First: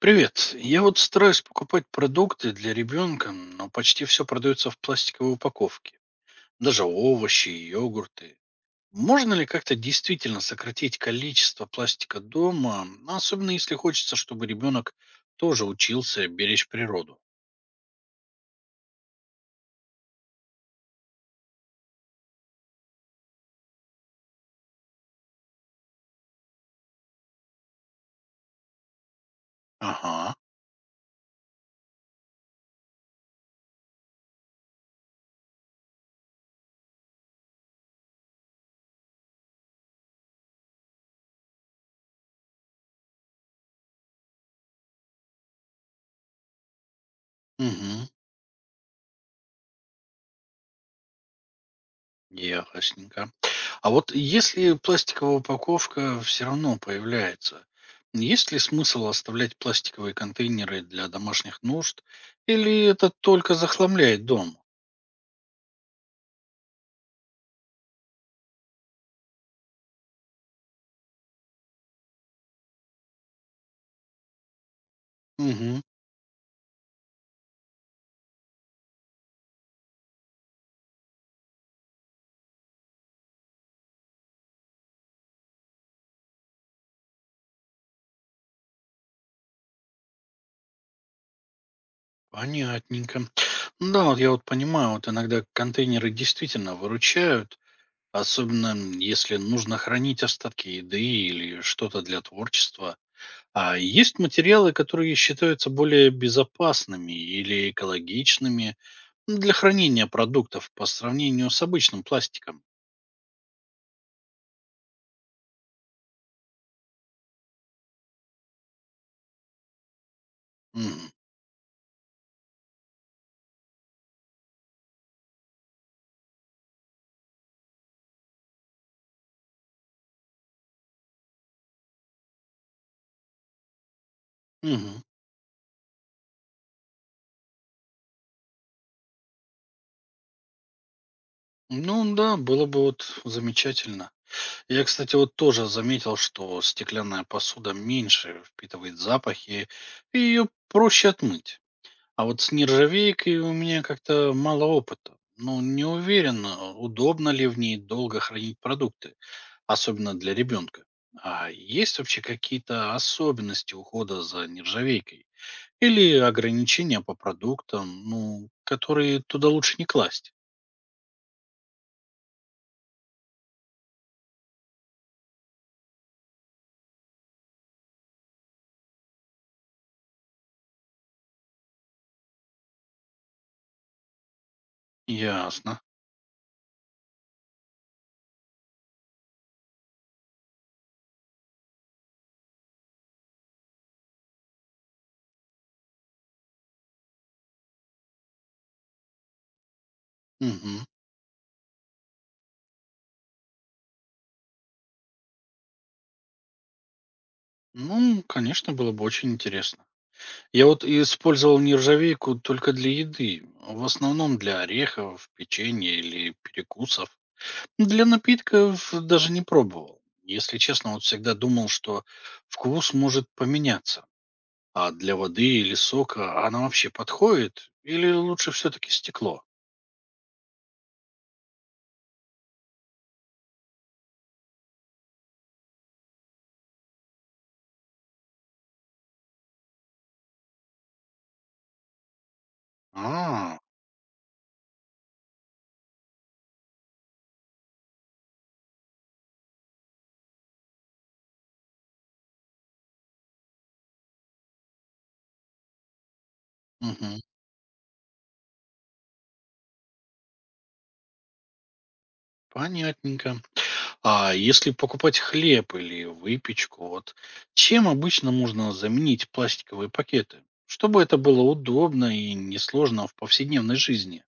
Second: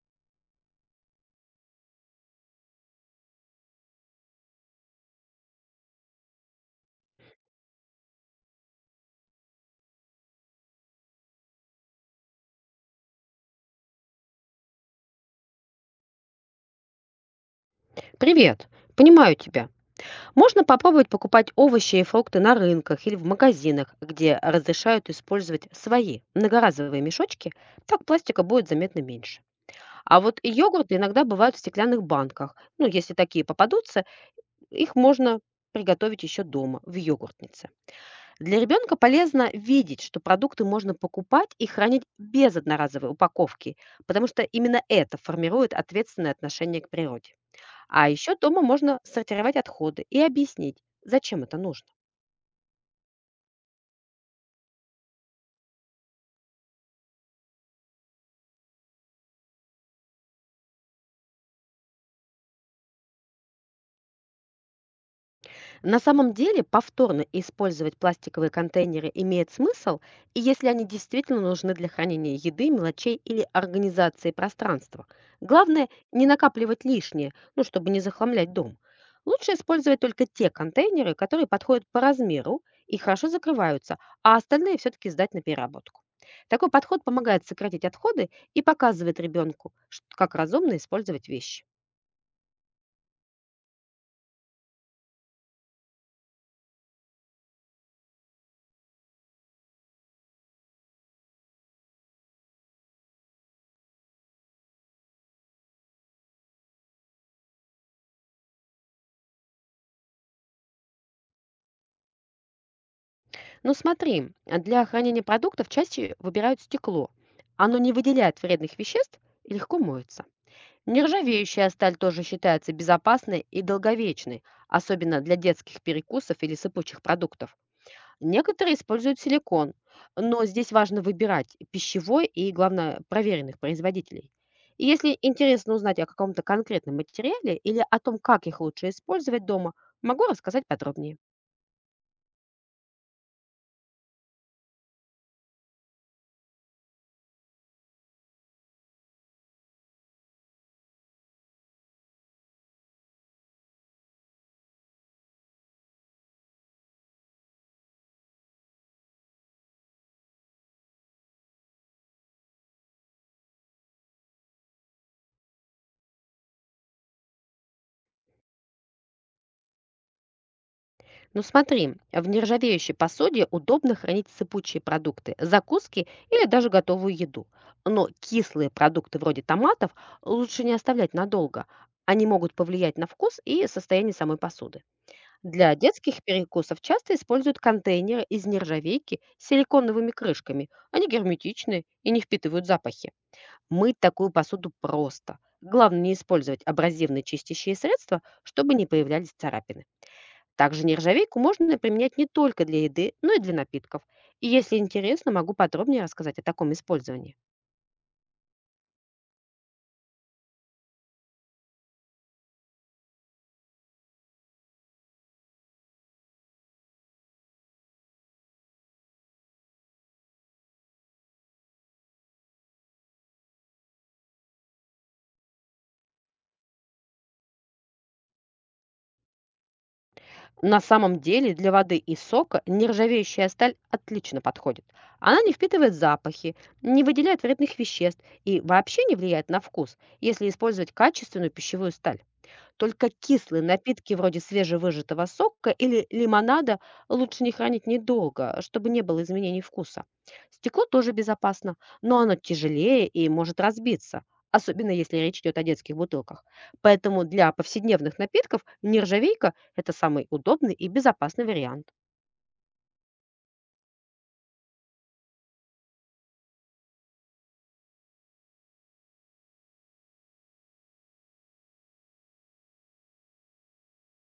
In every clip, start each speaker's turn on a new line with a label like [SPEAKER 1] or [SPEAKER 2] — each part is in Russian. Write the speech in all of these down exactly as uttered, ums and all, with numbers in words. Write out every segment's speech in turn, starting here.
[SPEAKER 1] Привет. Я вот стараюсь покупать продукты для ребенка, но почти все продается в пластиковой упаковке. Даже овощи и йогурты. Можно ли как-то действительно сократить количество пластика дома, а особенно если хочется, чтобы ребенок тоже учился беречь природу?
[SPEAKER 2] Привет. Понимаю тебя. Можно попробовать покупать овощи и фрукты на рынках или в магазинах, где разрешают использовать свои многоразовые мешочки, так пластика будет заметно меньше. А
[SPEAKER 1] Ага,
[SPEAKER 2] вот и йогурты иногда бывают в стеклянных банках. Ну, если такие попадутся, их можно приготовить еще дома, в йогуртнице. Для ребенка полезно видеть, что продукты можно покупать и хранить без одноразовой упаковки, потому что именно это формирует ответственное отношение к природе.
[SPEAKER 1] угу,
[SPEAKER 2] А еще дома можно сортировать отходы и объяснить, зачем это нужно.
[SPEAKER 1] ясненько. А вот если пластиковая упаковка все равно появляется, есть ли смысл оставлять пластиковые контейнеры для домашних нужд, или это только захламляет дом?
[SPEAKER 2] На самом деле повторно использовать пластиковые контейнеры имеет смысл, и если они действительно нужны для хранения еды, мелочей или организации пространства.
[SPEAKER 1] Угу,
[SPEAKER 2] Главное, не накапливать лишнее, ну, чтобы не захламлять дом. Лучше использовать только те контейнеры, которые подходят по размеру и хорошо закрываются, а остальные все-таки сдать на переработку. Такой подход помогает сократить отходы и показывает ребенку, как разумно использовать вещи.
[SPEAKER 1] понятненько. Ну Да, вот я вот понимаю, вот иногда контейнеры действительно выручают, особенно м, если нужно хранить остатки еды или что-то для творчества. А есть материалы, которые считаются более безопасными или экологичными, ну, Для хранения продуктов по сравнению с обычным пластиком.
[SPEAKER 2] Ну смотри, а для хранения продуктов чаще выбирают стекло. Оно не выделяет вредных веществ и легко моется.
[SPEAKER 1] Мгм.
[SPEAKER 2] Нержавеющая сталь тоже считается безопасной и долговечной, особенно для детских перекусов или сыпучих продуктов. Некоторые используют силикон, но здесь важно выбирать пищевой и, главное, проверенных производителей. И
[SPEAKER 1] Мгм.
[SPEAKER 2] если интересно узнать о каком-то конкретном материале или о том, как их лучше использовать дома, могу рассказать подробнее.
[SPEAKER 1] Ну да, было бы вот замечательно. Я, кстати, вот тоже заметил, что стеклянная посуда меньше впитывает запахи, и ее проще отмыть. А вот с нержавейкой у меня как-то мало опыта. Ну, не уверен, э, удобно ли в ней долго хранить продукты, особенно для ребенка. А есть вообще какие-то особенности ухода за нержавейкой? Или ограничения по продуктам, ну, которые туда лучше не класть.
[SPEAKER 2] Ну смотри, в нержавеющей посуде удобно хранить сыпучие продукты, закуски или даже готовую еду. Но кислые продукты вроде томатов лучше не оставлять надолго. Они могут повлиять на вкус и состояние самой посуды. Для
[SPEAKER 1] Ясно.
[SPEAKER 2] детских перекусов часто используют контейнеры из нержавейки с силиконовыми крышками. Они герметичны и не впитывают запахи. Мыть такую посуду просто. Главное не использовать абразивные чистящие средства, чтобы не появлялись царапины.
[SPEAKER 1] Мгм.
[SPEAKER 2] Также нержавейку можно применять не только для еды, но и для напитков. И если интересно, могу подробнее рассказать о таком использовании.
[SPEAKER 1] Ну, конечно, было бы очень интересно. Я вот использовал нержавейку только для еды, в основном для орехов, печенья или перекусов. Для напитков даже не пробовал. Если честно, вот всегда думал, что вкус может поменяться. А для воды или сока она вообще подходит? Или лучше все-таки стекло?
[SPEAKER 2] На самом деле для воды и сока нержавеющая сталь отлично подходит. Она не впитывает запахи, не выделяет вредных веществ и вообще не влияет на вкус, если использовать качественную пищевую сталь. Только
[SPEAKER 1] А,
[SPEAKER 2] кислые напитки вроде свежевыжатого сока или лимонада лучше не хранить недолго, чтобы не было изменений вкуса. Стекло тоже безопасно, но оно тяжелее и может разбиться, особенно если речь идет о детских бутылках.
[SPEAKER 1] мгм,
[SPEAKER 2] Поэтому для повседневных напитков нержавейка — это самый удобный и безопасный вариант.
[SPEAKER 1] понятненько. А если покупать хлеб или выпечку, вот чем обычно можно заменить пластиковые пакеты? Чтобы это было удобно и несложно в повседневной жизни.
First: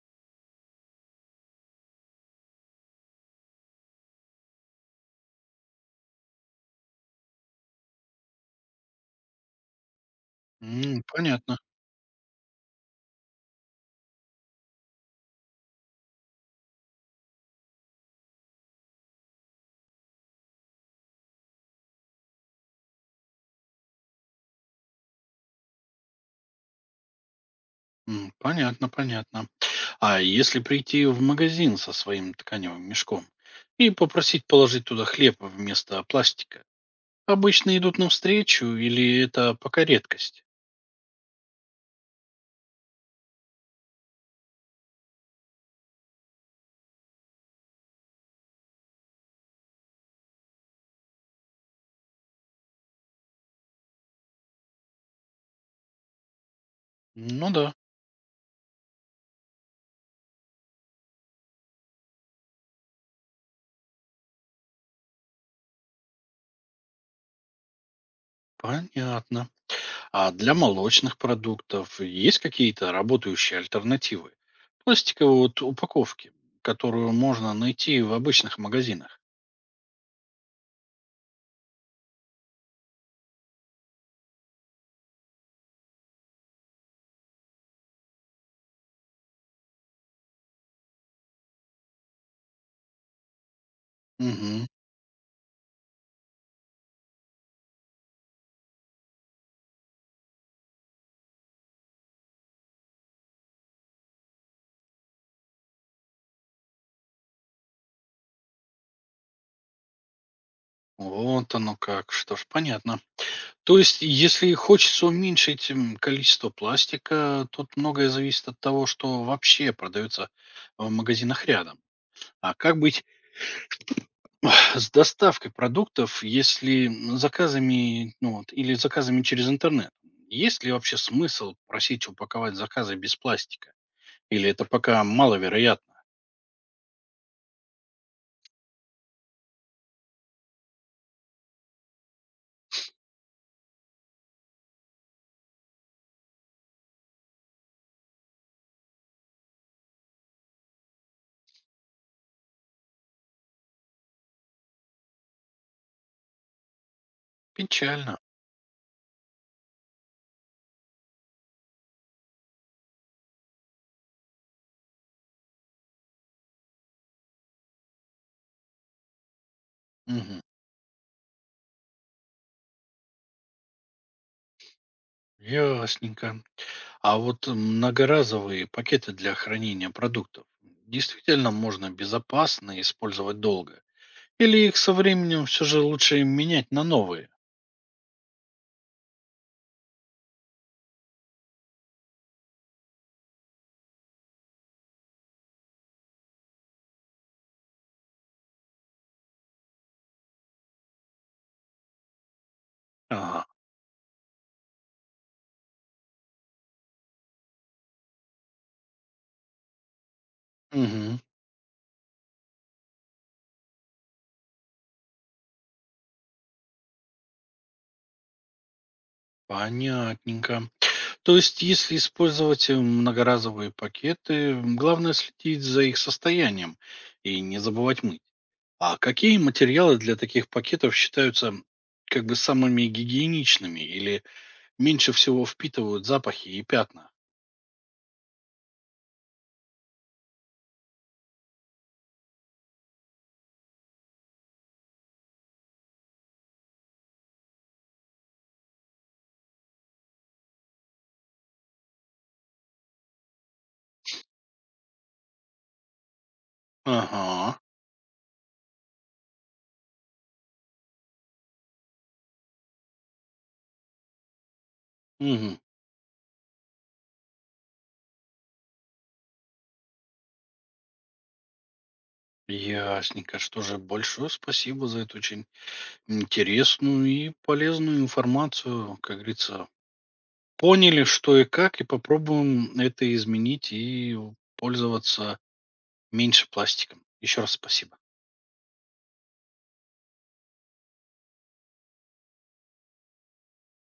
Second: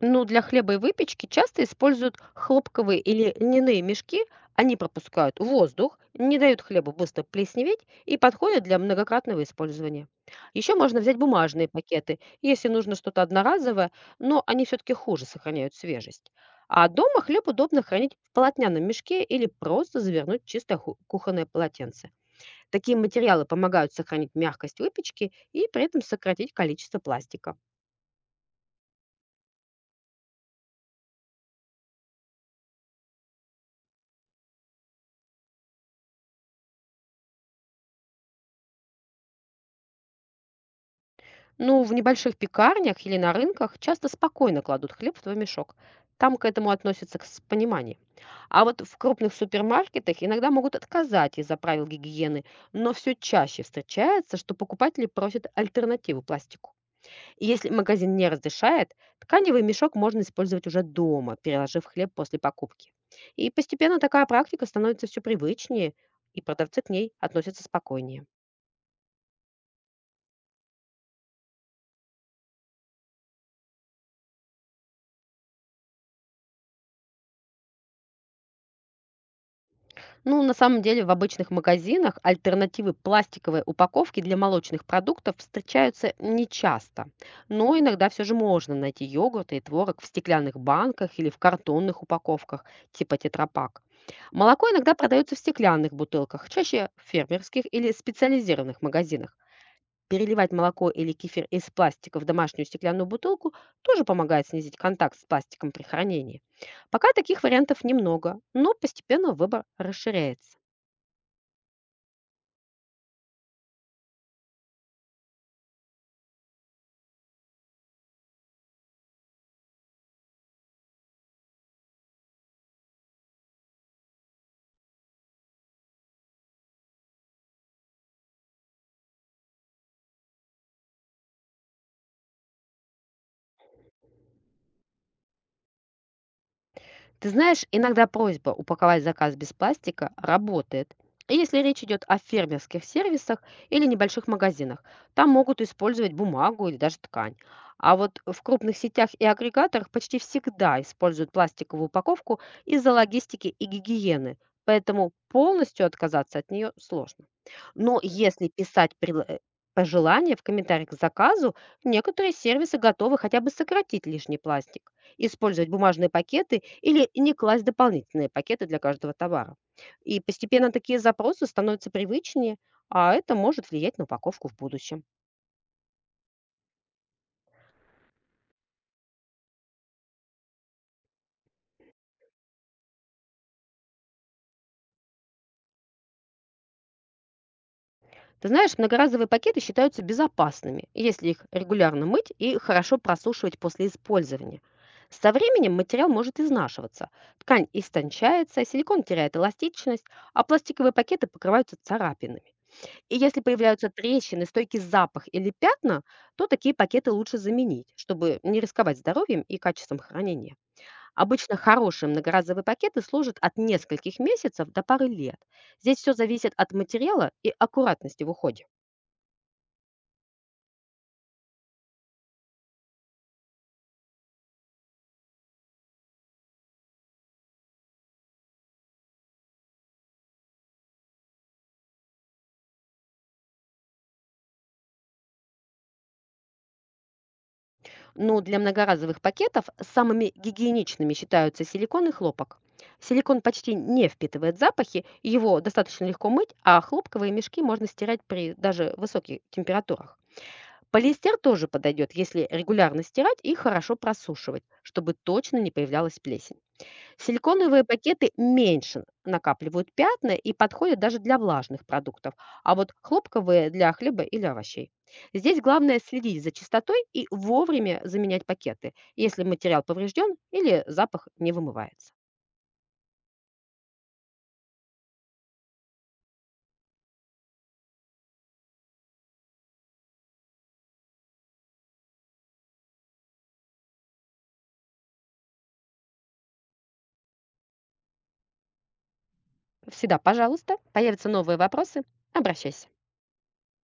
[SPEAKER 2] Ну, для хлеба и выпечки часто используют хлопковые или льняные мешки. Они пропускают воздух, не дают хлебу быстро плесневеть и подходят для многократного использования. Еще можно
[SPEAKER 1] М,
[SPEAKER 2] взять
[SPEAKER 1] понятно.
[SPEAKER 2] бумажные пакеты, если нужно что-то одноразовое, но они все-таки хуже сохраняют свежесть. А дома хлеб удобно хранить в полотняном мешке или просто завернуть в чистое ху- кухонное полотенце. Такие материалы помогают сохранить мягкость выпечки и при этом сократить количество пластика.
[SPEAKER 1] М, понятно, понятно. А если прийти в магазин со своим тканевым мешком и попросить положить туда хлеб вместо пластика, обычно идут навстречу или это пока редкость?
[SPEAKER 2] Ну, в небольших пекарнях или на рынках часто спокойно кладут хлеб в твой мешок. Там к этому относятся к- с пониманием. А вот в крупных супермаркетах иногда могут отказать из-за правил гигиены, но все чаще встречается, что покупатели просят альтернативу пластику. И
[SPEAKER 1] Ну
[SPEAKER 2] если
[SPEAKER 1] да,
[SPEAKER 2] магазин не разрешает, тканевый мешок можно использовать уже дома, переложив хлеб после покупки. И постепенно такая практика становится все привычнее, и продавцы к ней относятся спокойнее.
[SPEAKER 1] понятно. А для молочных продуктов есть какие-то работающие альтернативы? Пластиковой вот упаковки, которую можно найти в обычных магазинах.
[SPEAKER 2] Ну, на самом деле, в обычных магазинах альтернативы пластиковой упаковки для молочных продуктов встречаются нечасто. Но иногда все же можно найти йогурт и творог в стеклянных банках или в картонных упаковках типа тетрапак.
[SPEAKER 1] Мгм.
[SPEAKER 2] Молоко иногда продается в стеклянных бутылках, чаще в фермерских или специализированных магазинах. Переливать молоко или кефир из пластика в домашнюю стеклянную бутылку тоже помогает снизить контакт с пластиком при хранении. Пока таких вариантов немного, но постепенно выбор расширяется.
[SPEAKER 1] Вот оно как, что ж, понятно. То есть, если хочется уменьшить м, количество пластика, тут многое зависит от того, что вообще продается в магазинах рядом. А как быть С доставкой продуктов, если м, заказами, ну вот, или заказами через интернет, есть ли вообще смысл просить упаковать заказы без пластика? Или это пока маловероятно?
[SPEAKER 2] Ты знаешь, иногда просьба упаковать заказ без пластика работает. И Если речь идет о фермерских сервисах или небольших магазинах, там могут использовать бумагу или даже ткань. А вот в крупных сетях и агрегаторах почти всегда используют пластиковую упаковку из-за логистики и гигиены, поэтому полностью отказаться от нее сложно. Но
[SPEAKER 1] Печально.
[SPEAKER 2] если писать предла- э, пожелания в комментариях к заказу, некоторые сервисы готовы хотя бы сократить лишний пластик, использовать бумажные пакеты или не класть дополнительные пакеты для каждого товара. И
[SPEAKER 1] Мгм.
[SPEAKER 2] постепенно такие запросы становятся привычнее, а это может влиять на упаковку в будущем.
[SPEAKER 1] Ясненько. А вот многоразовые пакеты для хранения продуктов действительно можно безопасно использовать долго? Или их со временем все же лучше менять на новые?
[SPEAKER 2] Ты знаешь, многоразовые пакеты считаются безопасными, если их регулярно мыть и хорошо просушивать после использования. Со временем материал может изнашиваться, ткань истончается, силикон теряет эластичность, а пластиковые пакеты покрываются царапинами. И если
[SPEAKER 1] Ага.
[SPEAKER 2] появляются трещины, стойкий запах или пятна, то такие пакеты лучше заменить, чтобы не рисковать здоровьем и качеством хранения.
[SPEAKER 1] Мгм.
[SPEAKER 2] Обычно хорошие многоразовые пакеты служат от нескольких месяцев до пары лет. Здесь все зависит от материала и аккуратности в уходе.
[SPEAKER 1] Понятненько. То есть, если использовать э, многоразовые пакеты, м, главное следить за их состоянием и не забывать мыть. А какие материалы для таких пакетов считаются как бы самыми гигиеничными или меньше всего впитывают запахи и пятна?
[SPEAKER 2] Но для многоразовых пакетов самыми гигиеничными считаются силикон и хлопок. Силикон почти не впитывает запахи, его достаточно легко мыть, а хлопковые мешки можно стирать при даже высоких температурах. Полиэстер тоже подойдет, если регулярно стирать и хорошо просушивать, чтобы точно не появлялась плесень.
[SPEAKER 1] Ага.
[SPEAKER 2] Силиконовые пакеты меньше накапливают пятна и подходят даже для влажных продуктов, а вот хлопковые для хлеба или овощей.
[SPEAKER 1] Мгм.
[SPEAKER 2] Здесь главное следить за чистотой и вовремя заменять пакеты, если материал поврежден или запах не вымывается.
[SPEAKER 1] Ясненько. Что же, большое спасибо за эту очень интересную и полезную информацию. Как говорится, поняли, что и как, и попробуем это изменить и пользоваться меньше пластика. Еще раз спасибо.
[SPEAKER 2] Всегда, пожалуйста, появятся новые вопросы, обращайся.